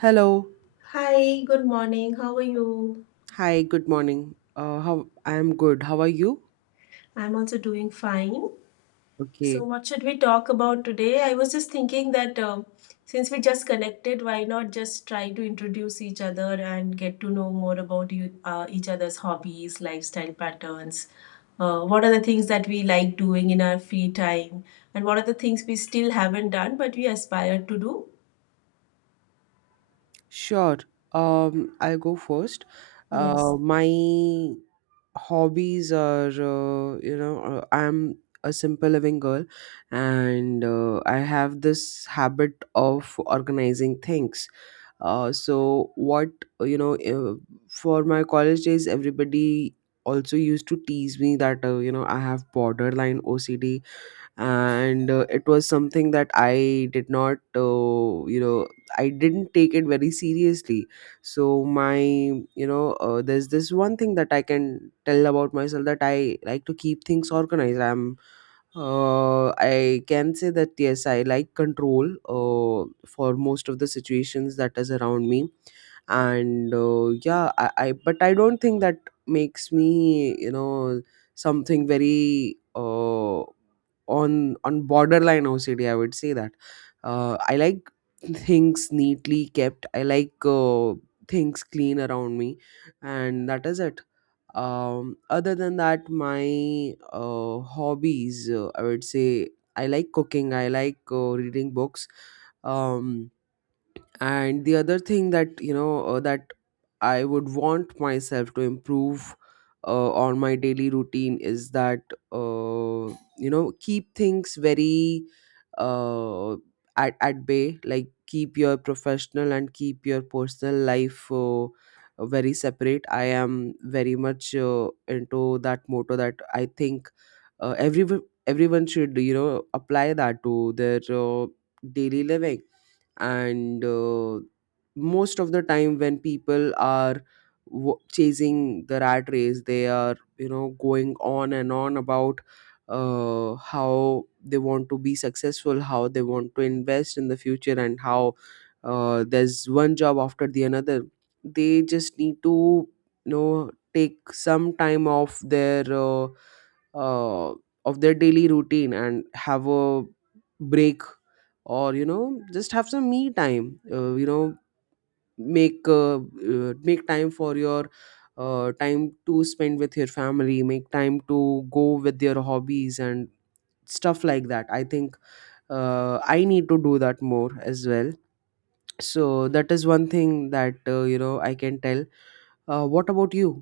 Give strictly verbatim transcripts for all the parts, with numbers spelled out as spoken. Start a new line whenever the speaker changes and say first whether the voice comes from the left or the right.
right: Hello.
left: Hi, good morning. How are you?
right: Hi, good morning. Uh, how I am good. How are you?
left: I'm also doing fine. So,
right: Okay.
left: what should we talk about today? I was just thinking that um since we just connected, why not just try to introduce each other and get to know more about you, uh, each other's hobbies, lifestyle patterns? Uh, what are the things that we like doing in our free time? And what are the things we still haven't done but we aspire to do?
right: Sure. Um, I'll go first.
left: Yes.
right: Uh, my hobbies are, uh, you know, uh, I'm a simple living girl, and uh, I have this habit of organizing things. Uh, so what, uh, you know, uh, for my college days, everybody also used to tease me that, uh, you know, I have borderline O C D, and uh, it was something that I did not uh, you know I didn't take it very seriously. So my, you know uh, there's this one thing that I can tell about myself, that I like to keep things organized. i'm uh, I can say that yes, I like control uh, for most of the situations that is around me. And uh, yeah, I, I but I don't think that makes me, you know, something very, uh, on on borderline OCD. I would say that uh, I like things neatly kept. I like, uh, things clean around me, and that is it. Um other than that, my uh, hobbies, uh, I would say I like cooking, I like, uh, reading books. um and the other thing that, you know uh, that I would want myself to improve uh, on my daily routine is that, uh, you know keep things very, uh, at, at bay. Like, keep your professional and keep your personal life uh, very separate. I am very much uh, into that motto that I think uh, everyone everyone should, you know, apply that to their uh, daily living. And uh, most of the time when people are w- chasing the rat race, they are, you know, going on and on about uh, how they want to be successful, how they want to invest in the future, and how uh, there's one job after the another. They just need to, you know, take some time off their uh, uh, of their daily routine and have a break. Or, you know, just have some me time. Uh, you know make uh, uh, make time for your uh, time to spend with your family, make time to go with your hobbies and stuff like that. I think uh, I need to do that more as well. So that is one thing that, uh, you know, I can tell. Uh, what about you?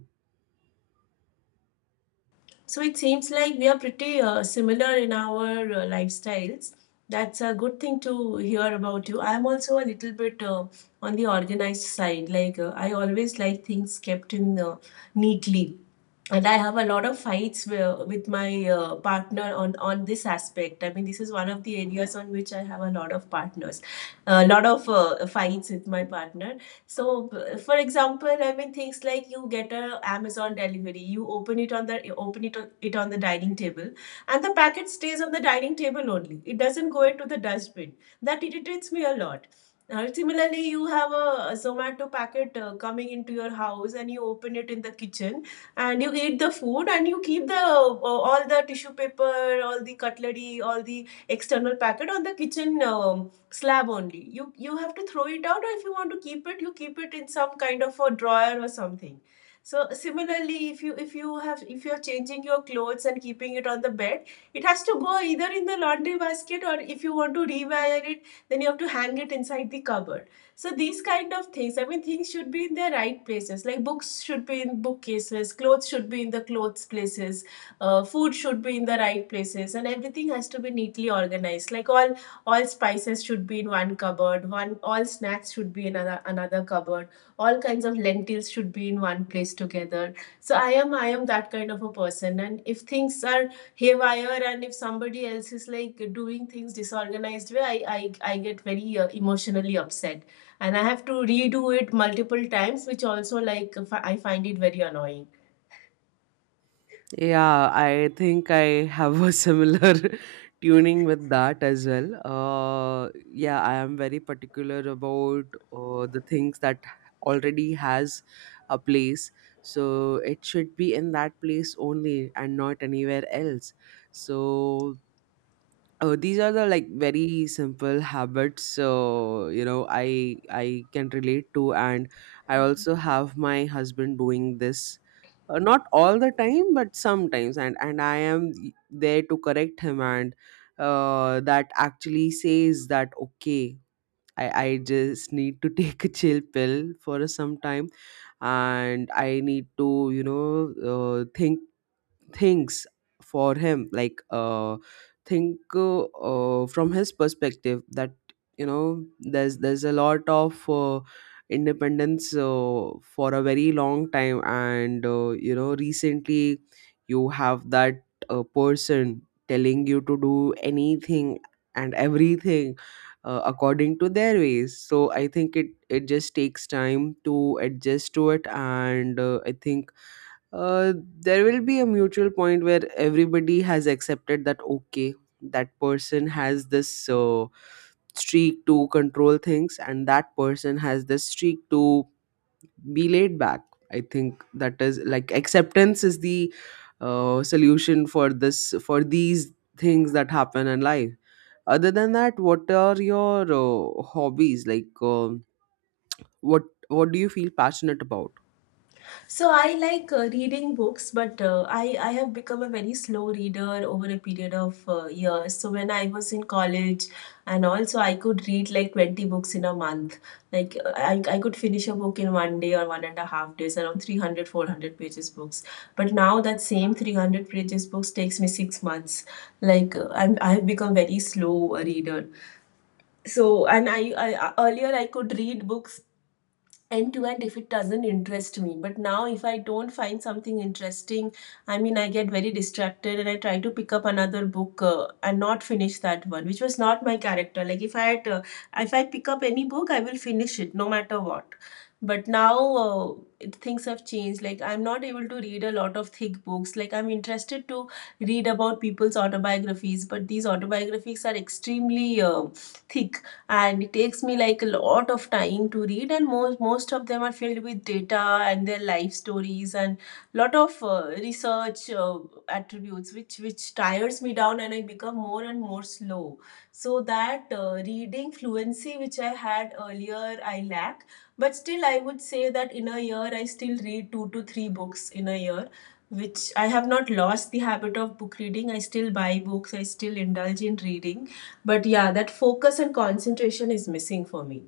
left: So it seems like we are pretty uh, similar in our uh, lifestyles. That's a good thing to hear about you. I'm also a little bit uh, on the organized side. Like uh, I always like things kept in uh, neatly, and I have a lot of fights wi- with my uh, partner on on this aspect. I mean, this is one of the areas on which I have a lot of partners, a lot of uh, fights with my partner. So, b- for example, I mean things like you get a Amazon delivery, you open it on the you open it on, it on the dining table, and the packet stays on the dining table only. It doesn't go into the dustbin. That irritates me a lot. Uh, similarly, you have a, a Zomato packet uh, coming into your house, and you open it in the kitchen and you eat the food and you keep the uh, all the tissue paper, all the cutlery, all the external packet on the kitchen um, slab only. You you have to throw it out, or if you want to keep it, you keep it in some kind of a drawer or something. So similarly, if you if you have if you're changing your clothes and keeping it on the bed, it has to go either in the laundry basket, or if you want to rewire it, then you have to hang it inside the cupboard. So these kind of things, I mean, things should be in their right places. Like books should be in bookcases, clothes should be in the clothes places, uh, food should be in the right places, and everything has to be neatly organized. Like all all spices should be in one cupboard, one all snacks should be in another another cupboard, all kinds of lentils should be in one place together. So i am i am that kind of a person, and if things are haywire, and if somebody else is like doing things disorganized way, i i, I get very uh, emotionally upset, and I have to redo it multiple times, which also, like, I find it very annoying.
right: Yeah, I think I have a similar tuning with that as well. Uh, yeah, I am very particular about uh, the things that already has a place. So it should be in that place only and not anywhere else. So, oh, these are the like very simple habits. So, you know, I I can relate to, and I also have my husband doing this, uh, not all the time, but sometimes, and and I am there to correct him, and uh, that actually says that, okay, I I just need to take a chill pill for some time, and I need to, you know uh, think things for him. Like uh think uh, uh, From his perspective, that, you know, there's there's a lot of uh, independence uh, for a very long time, and, uh, you know, recently you have that uh, person telling you to do anything and everything uh, according to their ways. So I think it it just takes time to adjust to it. And uh, I think uh, there will be a mutual point where everybody has accepted that, okay, that person has this uh, streak to control things, and that person has this streak to be laid back. I think that is like acceptance is the uh, solution for this, for these things that happen in life. Other than that, what are your uh, hobbies? like um what what do you feel passionate about?
left: So I like uh, reading books, but uh, I I have become a very slow reader over a period of uh, years. So when I was in college, and also I could read like twenty books in a month. Like uh, I I could finish a book in one day or one and a half days, around three hundred four hundred pages books. But now that same three hundred pages books takes me six months. Like uh, I'm I have become very slow a reader. So and I, I earlier I could read books end to end if it doesn't interest me, but now if I don't find something interesting, I mean, I get very distracted and I try to pick up another book uh, and not finish that one, which was not my character. Like if i had uh, if I pick up any book, I will finish it, no matter what. But now uh, it, things have changed. Like, I'm not able to read a lot of thick books. Like, I'm interested to read about people's autobiographies, but these autobiographies are extremely uh, thick, and it takes me like a lot of time to read, and most most of them are filled with data and their life stories, and lot of uh, research uh, attributes, which which tires me down, and I become more and more slow. So that uh, reading fluency which I had earlier, I lack. But still, I would say that in a year, I still read two to three books in a year, which I have not lost the habit of book reading. I still buy books, I still indulge in reading. But yeah, that focus and concentration is missing for me.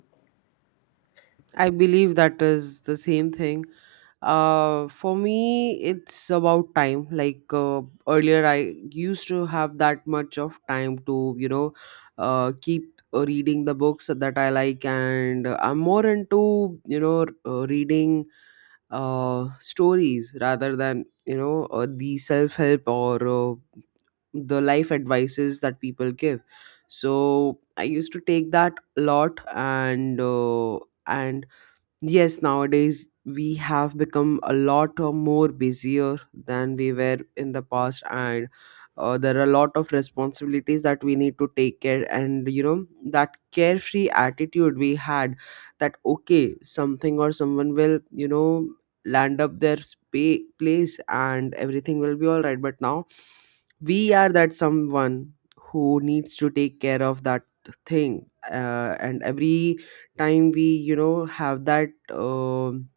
right: I believe that is the same thing. Uh, for me, it's about time. Like, uh, earlier I used to have that much of time to, you know, uh, keep uh, reading the books that I like, and uh, I'm more into, you know, uh, reading uh, stories rather than, you know, uh, the self help or uh, the life advices that people give. So I used to take that a lot, and uh, and yes, nowadays we have become a lot of more busier than we were in the past, and uh, there are a lot of responsibilities that we need to take care. And you know that carefree attitude we had, that okay, something or someone will, you know, land up their spa- place, and everything will be all right. But now we are that someone who needs to take care of that thing, uh, and every time we, you know, have that um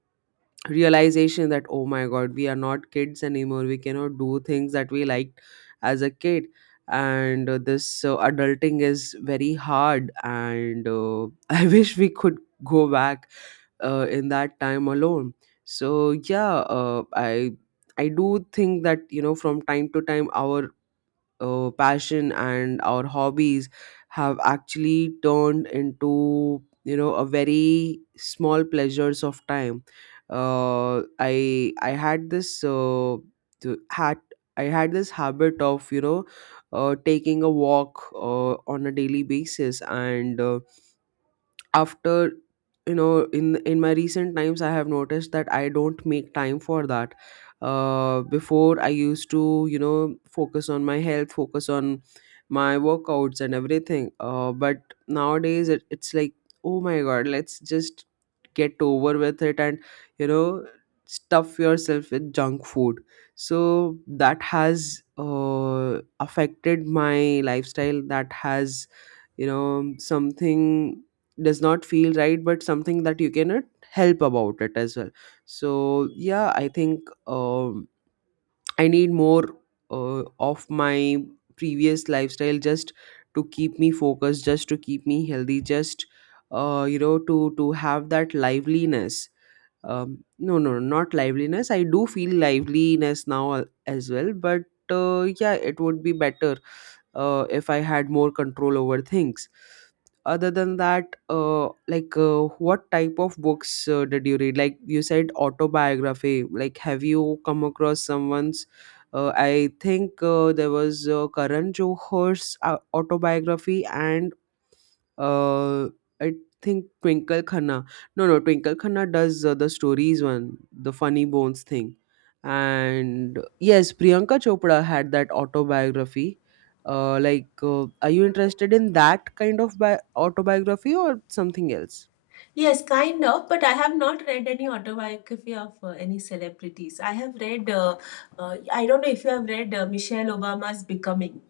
right: realization that, oh my god, we are not kids anymore, we cannot do things that we liked as a kid. And uh, this uh, adulting is very hard, and uh, I wish we could go back uh, in that time alone. So yeah, uh, i i do think that, you know, from time to time our uh, passion and our hobbies have actually turned into, you know, a very small pleasures of time. uh, i i had this uh, th- had I had this habit of, you know, uh, taking a walk uh, on a daily basis, and uh, after you know, in in my recent times I have noticed that I don't make time for that. Uh before, I used to, you know, focus on my health, focus on my workouts and everything. Uh but nowadays it, it's like, oh my god, let's just get over with it and, you know, stuff yourself with junk food. So that has uh affected my lifestyle. That has, you know, something does not feel right, but something that you cannot help about it as well. So yeah, I think um, I need more uh, of my previous lifestyle just to keep me focused, just to keep me healthy, just uh, you know, to to have that liveliness. Um, no no not liveliness, I do feel liveliness now, al- as well, but uh, yeah, it would be better uh, if I had more control over things. Other than that, uh, like uh, what type of books uh, did you read? Like, you said autobiography. Like, have you come across someone's? Uh, I think uh, there was uh, Karan Johar's uh, autobiography, and uh, I think Twinkle Khanna. No, no, Twinkle Khanna does uh, the stories one, the funny bones thing. And yes, Priyanka Chopra had that autobiography. Uh, like, uh, are you interested in that kind of bi- autobiography or something else?
left: Yes, kind of, but I have not read any autobiography of uh, any celebrities. I have read, uh, uh, I don't know if you have read uh, Michelle Obama's Becoming.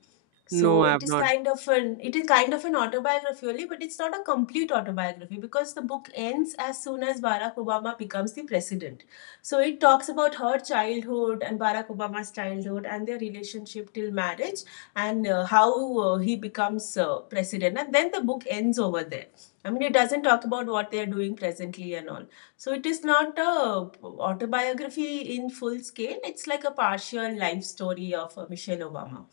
right: No,
left: So
right: I
left: it
right: have
left: is
right: not.
left: kind of an it is kind of an autobiography only, but it's not a complete autobiography because the book ends as soon as Barack Obama becomes the president. So it talks about her childhood and Barack Obama's childhood and their relationship till marriage, and uh, how uh, he becomes uh, president. And then the book ends over there. I mean, it doesn't talk about what they are doing presently and all. So it is not a autobiography in full scale. It's like a partial life story of uh, Michelle Obama.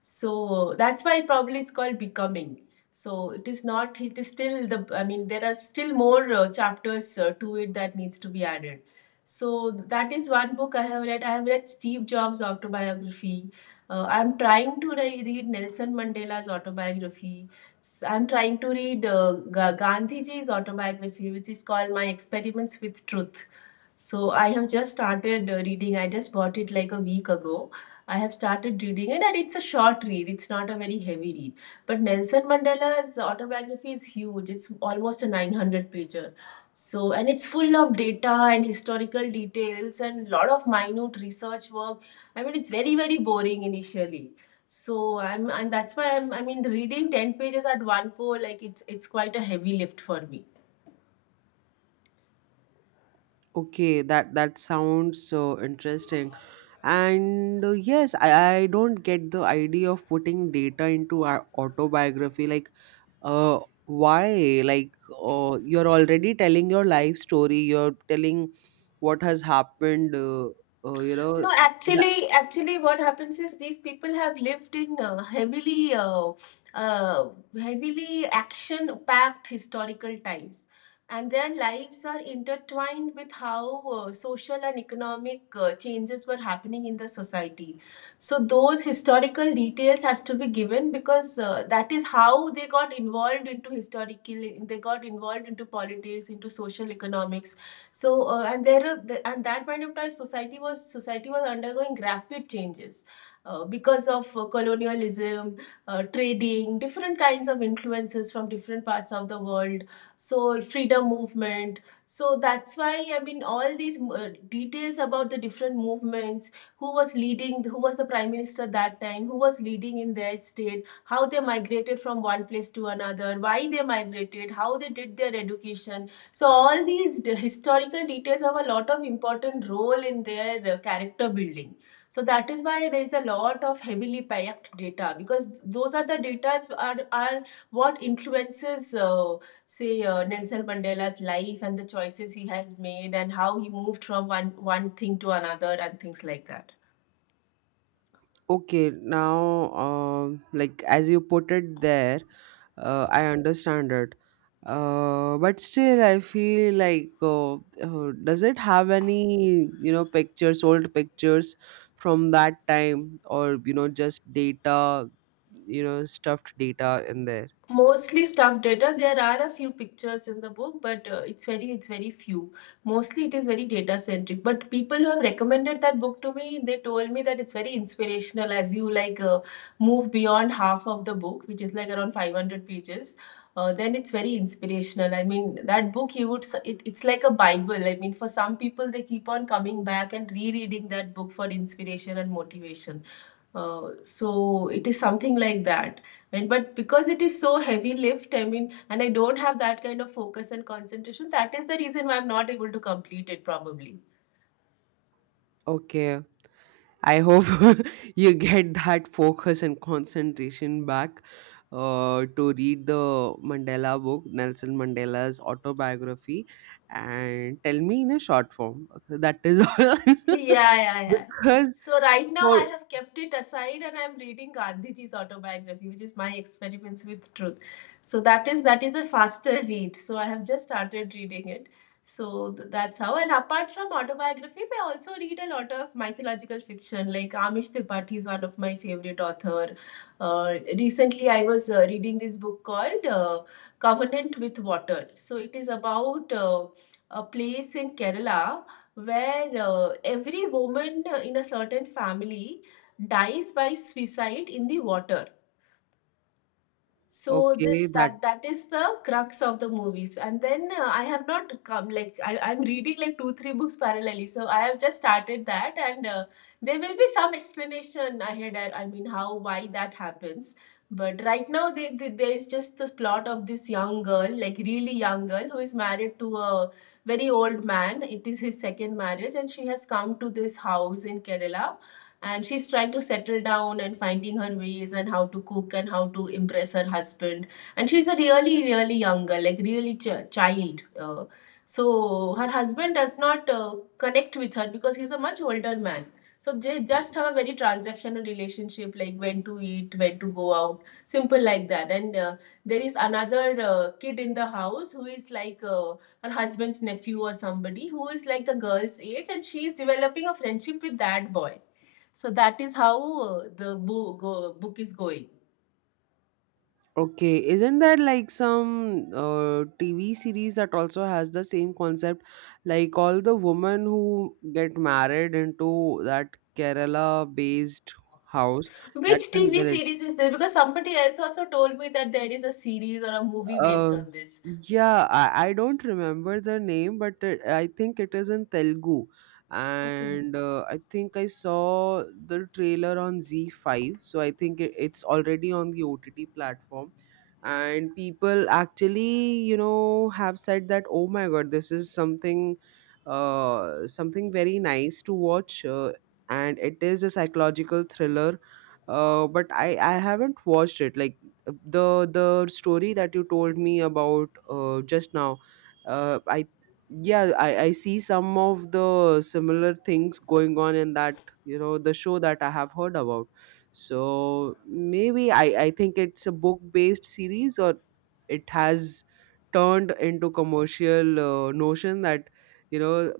left: So that's why probably it's called Becoming. So it is not, it is still the, I mean, there are still more uh, chapters uh, to it that needs to be added. So that is one book I have read. I have read Steve Jobs' autobiography. Uh, I'm trying to re- read Nelson Mandela's autobiography. I I'm trying to read uh, Ga- Gandhiji's autobiography, which is called My Experiments with Truth. So I have just started uh, reading. I just bought it like a week ago. I have started reading it, and it's a short read. It's not a very heavy read. But Nelson Mandela's autobiography is huge. It's almost a nine hundred pager. So, and it's full of data and historical details and lot of minute research work. I mean, it's very, very boring initially. So I'm, and that's why I'm, I mean, reading ten pages at one go, like it's, it's quite a heavy lift for me.
right: Okay, that that sounds so interesting. And uh, yes, I, I don't get the idea of putting data into our autobiography. Like, uh why like uh, you're already telling your life story, you're telling what has happened. uh, uh, you know
left: No,
right: that,
left: actually, actually, what happens is these people have lived in uh, heavily, uh, uh, heavily action-packed historical times, and their lives are intertwined with how uh, social and economic uh, changes were happening in the society. So those historical details has to be given because uh, that is how they got involved into historical. They got involved into politics, into social economics, so uh, and there are the, and that point of time society was society was undergoing rapid changes uh, because of uh, colonialism, uh, trading, different kinds of influences from different parts of the world. So freedom movement. So that's why, I mean, all these uh, details about the different movements, who was leading, who was the prime minister that time, who was leading in their state, how they migrated from one place to another, why they migrated, how they did their education, so all these historical details have a lot of important role in their uh, character building. So that is why there is a lot of heavily packed data, because those are the data are, are what influences uh, say, uh, Nelson Mandela's life and the choices he had made and how he moved from one, one thing to another and things like that.
right: okay, now, um like as you put it there, uh, I understand it, uh, but still I feel like, uh, uh, does it have any, you know, pictures, old pictures from that time, or, you know, just data, you know, stuffed data in there?
left: Mostly stuffed data. There are a few pictures in the book, but uh, it's very it's very few. Mostly it is very data centric, but people who have recommended that book to me, they told me that it's very inspirational as you, like, uh, move beyond half of the book, which is like around five hundred pages, uh, then it's very inspirational. I mean, that book you would s- it, it's like a bible. I mean, for some people, they keep on coming back and rereading that book for inspiration and motivation. Uh, so it is something like that. And but because it is so heavy lift, I mean, and I don't have that kind of focus and concentration, that is the reason why I'm not able to complete it probably.
right: Okay, I hope you get that focus and concentration back uh, to read the Mandela book, Nelson Mandela's autobiography, and tell me in a short form. That is all.
left: Yeah, yeah, yeah.
right: Because
left: So right now I
right: for,
left: have kept it aside, and I'm reading Gandhiji's autobiography, which is my experiments with truth. So that is that is a faster read. So I have just started reading it. So th- that's how. And apart from autobiographies, I also read a lot of mythological fiction. Like Amish Tripathi is one of my favorite author. Uh, Recently, I was uh, reading this book called uh, Covenant with Water. So it is about uh, a place in Kerala where uh, every woman uh, in a certain family dies by suicide in the water. So
right: okay,
left: this
right: that,
left: that that is the crux of the movies. And then uh, I have not come, like I, I'm reading like two three books parallelly, so I have just started that. And uh, there will be some explanation ahead. I, I mean how, why that happens. But right now they, they, there is just the plot of this young girl, like really young girl, who is married to a very old man. It is his second marriage and she has come to this house in Kerala, and she's trying to settle down and finding her ways and how to cook and how to impress her husband. And she's a really really young girl, like really ch- child. Uh, so her husband does not uh, connect with her because he's a much older man. So they just have a very transactional relationship, like when to eat, when to go out, simple like that. And uh, there is another uh, kid in the house who is like uh, her husband's nephew or somebody, who is like the girl's age, and she is developing a friendship with that boy. So that is how uh, the bo- go- book is going.
right: okay, isn't there like some uh, T V series that also has the same concept? Like, all the women who get married into that Kerala based house, that
left: Which
right: can
left: T V
right: village.
left: series is there? Because somebody else also told me that there is a series or a movie based
right: Uh,
left: on this.
right: yeah, I, I don't remember the name, but it, I think it is in Telugu.
left: Okay.
right: And uh, I think I saw the trailer on Z five, so I think it, it's already on the O T T platform. And people actually, you know, have said that, oh my god, this is something, uh, something very nice to watch. Uh, and it is a psychological thriller. Uh, but I, I haven't watched it. Like, the the story that you told me about uh, just now, uh, I yeah, I, I see some of the similar things going on in that, you know, the show that I have heard about. So maybe, i i think it's a book based series, or it has turned into commercial uh, notion that, you know,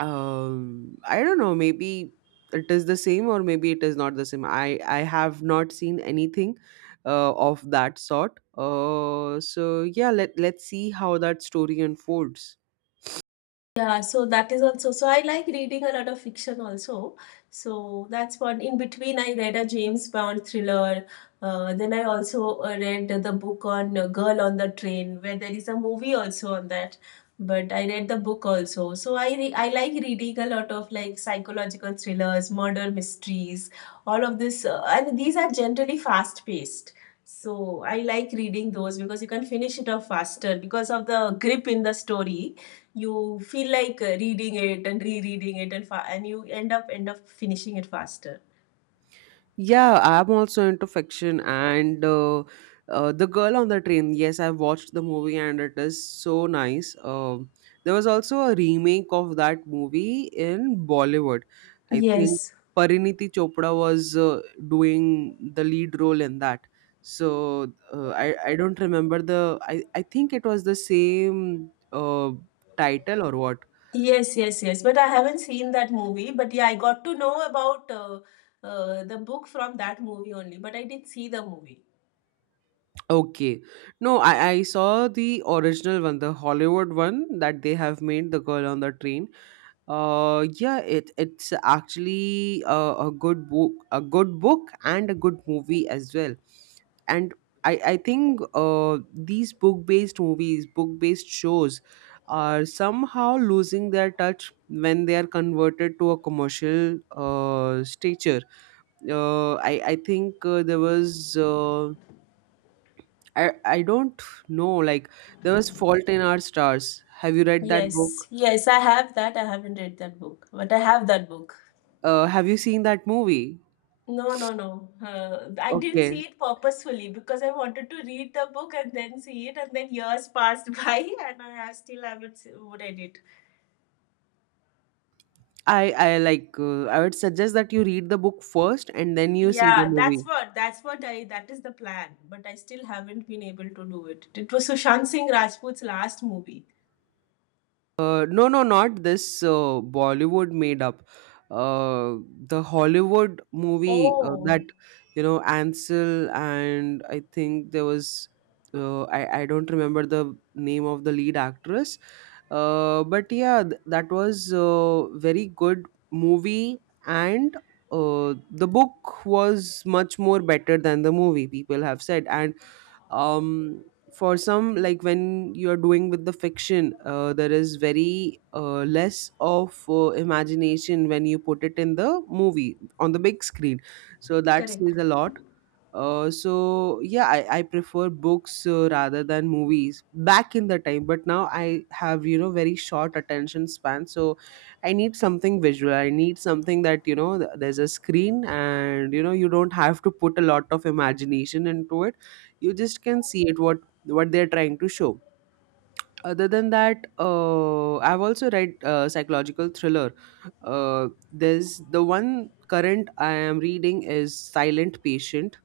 right: um, I don't know. Maybe it is the same, or maybe it is not the same. I I have not seen anything uh, of that sort. Uh, so yeah, let let's see how that story unfolds.
left: Yeah, so that is also, so I like reading a lot of fiction also. So that's what, in between I read a James Bond thriller. Uh, then I also uh, read the book on uh, Girl on the Train, where there is a movie also on that. But I read the book also. So I re I like reading a lot of like psychological thrillers, murder mysteries, all of this. Uh, and these are generally fast paced. So I like reading those because you can finish it off faster. Because of the grip in the story you feel like uh, reading it and rereading it and fa- and you end up end up finishing it faster.
right: Yeah, I'm also into fiction, and uh, uh, The Girl on the Train. Yes, I've watched the movie, and it is so nice. Um, there was also a remake of that movie in Bollywood. I think
left: Yes.
right: Pariniti Chopra was uh, doing the lead role in that. So uh, I, I don't remember the, I, I think it was the same uh, title or what.
left: Yes, yes, yes. But I haven't seen that movie. But yeah, I got to know about uh, uh, the book from that movie only. But I did see the movie.
right: Okay. No, I, I saw the original one, the Hollywood one that they have made, The Girl on the Train. Uh yeah, it it's actually a, a good book, a good book and a good movie as well. And I I think uh these book-based movies, book-based shows are somehow losing their touch when they are converted to a commercial uh stature. Uh I I think uh, there was uh, I I don't know. Like there was Fault in Our Stars. Have you read that
left: Yes,
right: book?
left: yes, I have that. I haven't read that book, but I have that book.
right: Uh, have you seen that movie?
left: No, no, no. Uh, I didn't see
right: Okay,
left: it purposefully because I wanted to read the book and then see it, and then years passed by, and I still haven't s- read it.
right: I I like. Uh, I would suggest that you read the book first and then you see the
left: Yeah, that's
right: movie.
left: what that's what I that is the plan, but I still haven't been able to do it. It was Sushant Singh Rajput's last movie.
right: Uh, no, no, not this uh, Bollywood made up. Uh, the Hollywood movie uh, that
left: Oh,
right: you know Ansel and I think there was uh, I I don't remember the name of the lead actress. Uh, but yeah, th- that was a very good movie, and uh, the book was much more better than the movie. People have said, and um for some, like, when you're doing with the fiction uh, there is very uh, less of uh, imagination when you put it in the movie on the big screen, so that
left: correct.
right: says a lot. Uh, so yeah, I, I prefer books uh, rather than movies back in the time, but now I have, you know, very short attention span, so I need something visual. I need something that, you know, th- there's a screen and, you know, you don't have to put a lot of imagination into it. You just can see it what what they're trying to show. Other than that, uh, I've also read uh, psychological thriller. Uh, there's the one current I am reading is Silent Patient.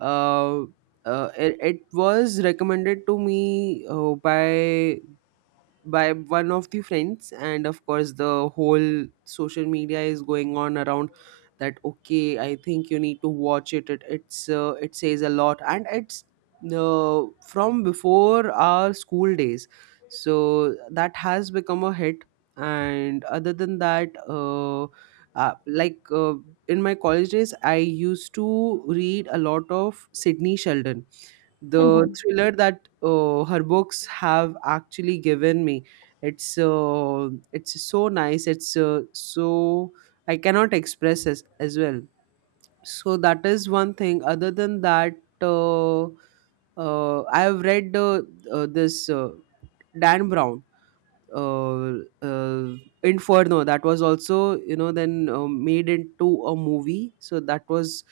right: uh, uh, it, it was recommended to me uh, by by one of the friends, and of course the whole social media is going on around that. Okay, I think you need to watch it. It it's uh, it says a lot and it's uh, from before our school days, so that has become a hit. And other than that, uh, uh, like uh, in my college days I used to read a lot of Sydney Sheldon. The thriller that uh, her books have actually given me, it's uh, it's so nice, it's uh, so I cannot express as, as well. So that is one thing. Other than that, uh, uh, I have read uh, uh, this uh, Dan Brown, uh, uh, Inferno, that was also, you know, then uh, made into a movie, so that was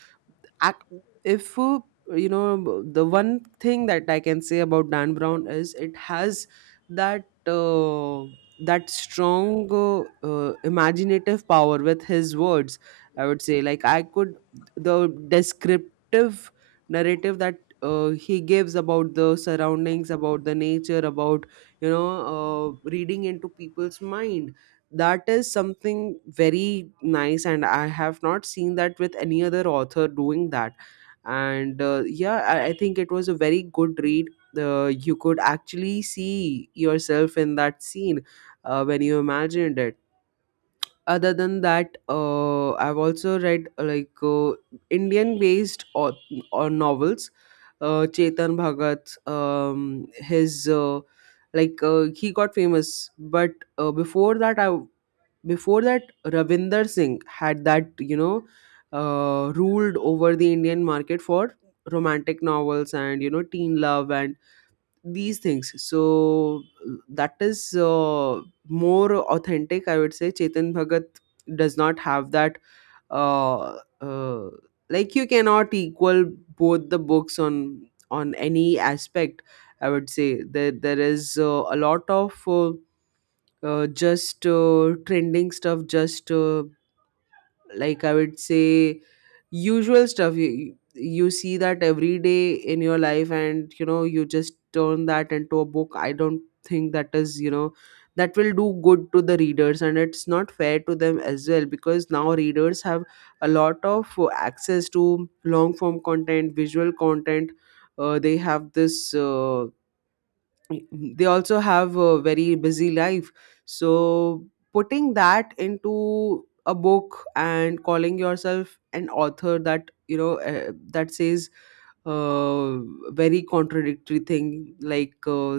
right: act, if uh, you know, the one thing that I can say about Dan Brown is it has that uh, that strong uh, uh, imaginative power with his words. I would say, like, I could, the descriptive narrative that uh, he gives about the surroundings, about the nature, about, you know, uh, reading into people's mind, that is something very nice, and I have not seen that with any other author doing that. And uh, yeah, I, I think it was a very good read. The, you could actually see yourself in that scene uh, when you imagined it. Other than that, uh, I've also read, uh, like uh, Indian based, or, or novels. uh, Chetan Bhagat, um, his uh, like uh, he got famous, but uh, before that i before that, Ravinder Singh had that, you know, uh, ruled over the Indian market for romantic novels and, you know, teen love and these things. So that is uh, more authentic, I would say. Chetan Bhagat does not have that. Uh, uh, like, you cannot equal both the books on on any aspect. I would say that there is uh, a lot of. Uh, uh, just uh, trending stuff just uh, like, I would say usual stuff. You, you you see that every day in your life, and, you know, you just turn that into a book. I don't think that is, you know, that will do good to the readers, and it's not fair to them as well, because now readers have a lot of uh, access to long form content, visual content. Uh, they have this uh, they also have a very busy life. So putting that into a book and calling yourself an author, that, you know, uh, that says uh, very contradictory thing, like, uh,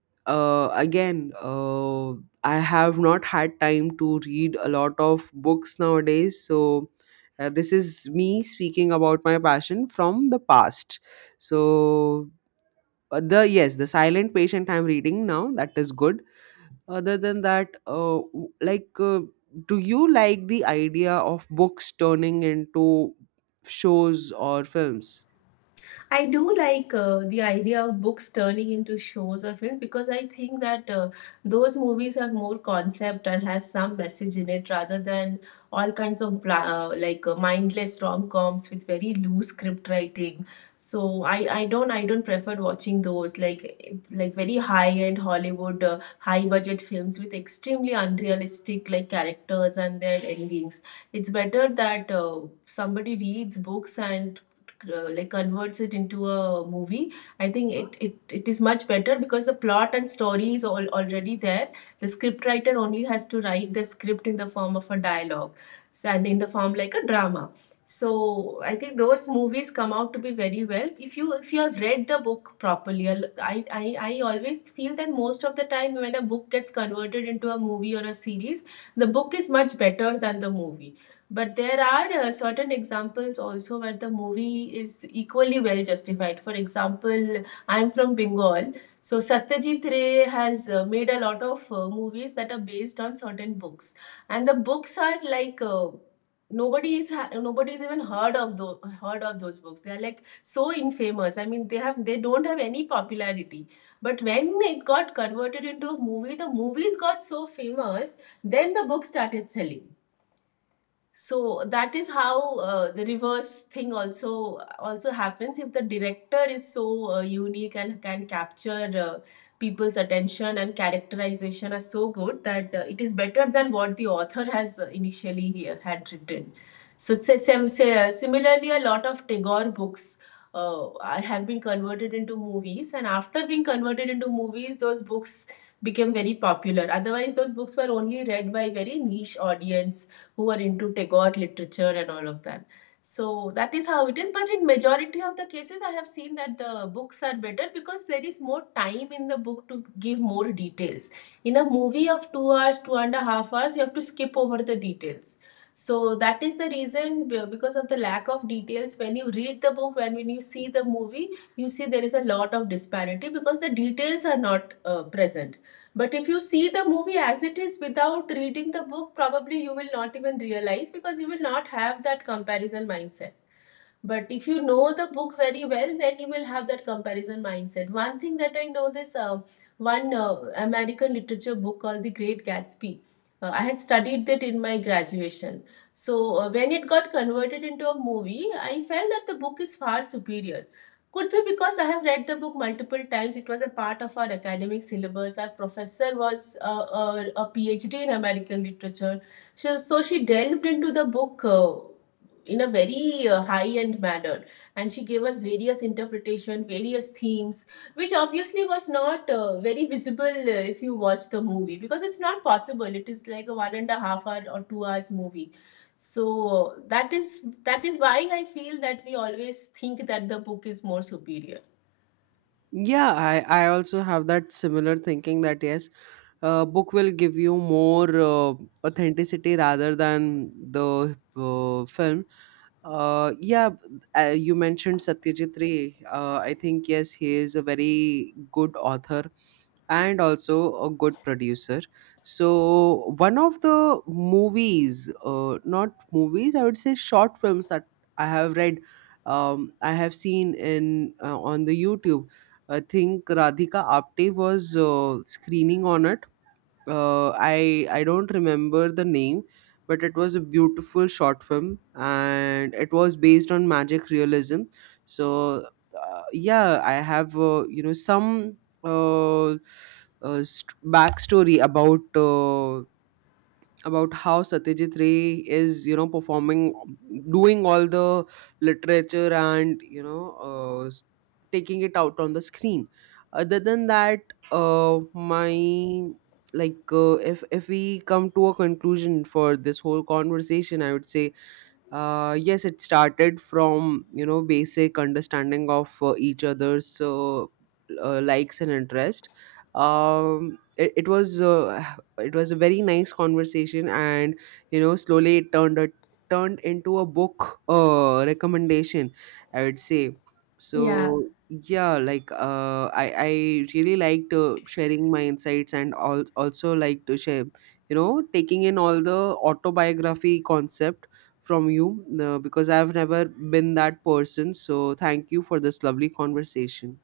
right: uh, again uh, I have not had time to read a lot of books nowadays, so uh, this is me speaking about my passion from the past. So uh, the, yes, the Silent Patient I'm reading now, that is good. Other than that, uh, w- like uh, do you like the idea of books turning into shows or films?
left: I do like uh, the idea of books turning into shows or films, because I think that uh, those movies have more concept and has some message in it, rather than all kinds of bla- uh, like uh, mindless rom-coms with very loose script writing. So I, I don't I don't prefer watching those, like like very high-end Hollywood uh, high-budget films with extremely unrealistic like characters and their endings. It's better that uh, somebody reads books and uh, like converts it into a movie. I think it, it it is much better because the plot and story is all already there. The script writer only has to write the script in the form of a dialogue. So, and in the form like a drama. So I think those movies come out to be very well, if you if you have read the book properly. I'll- i i, I always feel that most of the time when a book gets converted into a movie or a series, the book is much better than the movie. But there are uh, certain examples also where the movie is equally well justified. For example, I'm from Bengal. So Satyajit Ray has uh, made a lot of uh, movies that are based on certain books. And the books are like uh, nobody's ha- nobody's even heard of those heard of those books. They are like so infamous. I mean, they have they don't have any popularity. But when it got converted into a movie, the movies got so famous, then the book started selling. So that is how uh, the reverse thing also also happens if the director is so uh, unique and can capture uh, people's attention and characterization are so good that uh, it is better than what the author has uh, initially uh, had written. So it's a sim- si- uh, similarly, a lot of Tagore books uh, are- have been converted into movies, and after being converted into movies, those books became very popular. Otherwise, those books were only read by very niche audience who are into Tagore literature and all of that. So that is how it is. But in majority of the cases, I have seen that the books are better, because there is more time in the book to give more details. In a movie of two hours, two and a half hours, you have to skip over the details. So that is the reason, because of the lack of details. When you read the book, when when you see the movie, you see there is a lot of disparity because the details are not uh, present. But if you see the movie as it is without reading the book, probably you will not even realize, because you will not have that comparison mindset. But if you know the book very well, then you will have that comparison mindset. One thing that I know this, uh, one uh, American literature book called The Great Gatsby. Uh, I had studied that in my graduation. So uh, when it got converted into a movie, I felt that the book is far superior. Could be because I have read the book multiple times. It was a part of our academic syllabus. Our professor was uh, a, a PhD in American literature. So, so she delved into the book. Uh, in a very uh, high end manner, and she gave us various interpretation, various themes, which obviously was not uh, very visible uh, if you watch the movie, because it's not possible. It is like a one and a half hour or two hours movie. So that is, that is why I feel that we always think that the book is more superior.
right: Yeah, i i also have that similar thinking, that yes, uh, book will give you more uh, authenticity rather than the uh, film. Uh, yeah, uh, you mentioned Satyajit Ray. Uh, I think yes, he is a very good author and also a good producer. So one of the movies, uh, not movies, I would say short films that I have read, um, I have seen in uh, on the YouTube. I think Radhika Apte was uh, screening on it. uh, I I don't remember the name, but it was a beautiful short film, and it was based on magic realism. So uh, yeah, I have, uh, you know, some uh, uh, st- backstory about uh, about how Satyajit Ray is, you know, performing, doing all the literature and, you know, uh, s- taking it out on the screen. Other than that, uh, my like uh, if if we come to a conclusion for this whole conversation, I would say uh, yes, it started from, you know, basic understanding of uh, each other's uh, uh, likes and interest. um it, it was uh, it was a very nice conversation, and, you know, slowly it turned a, turned into a book uh, recommendation, I would say.
left: Yeah,
right: So yeah, like uh, i i really liked uh, sharing my insights, and al- also like to share, you know, taking in all the autobiography concept from you, uh, because I've never been that person. So thank you for this lovely conversation.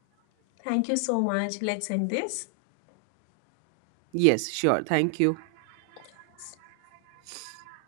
left: thank you so much, let's end this.
right: Yes, sure. Thank you.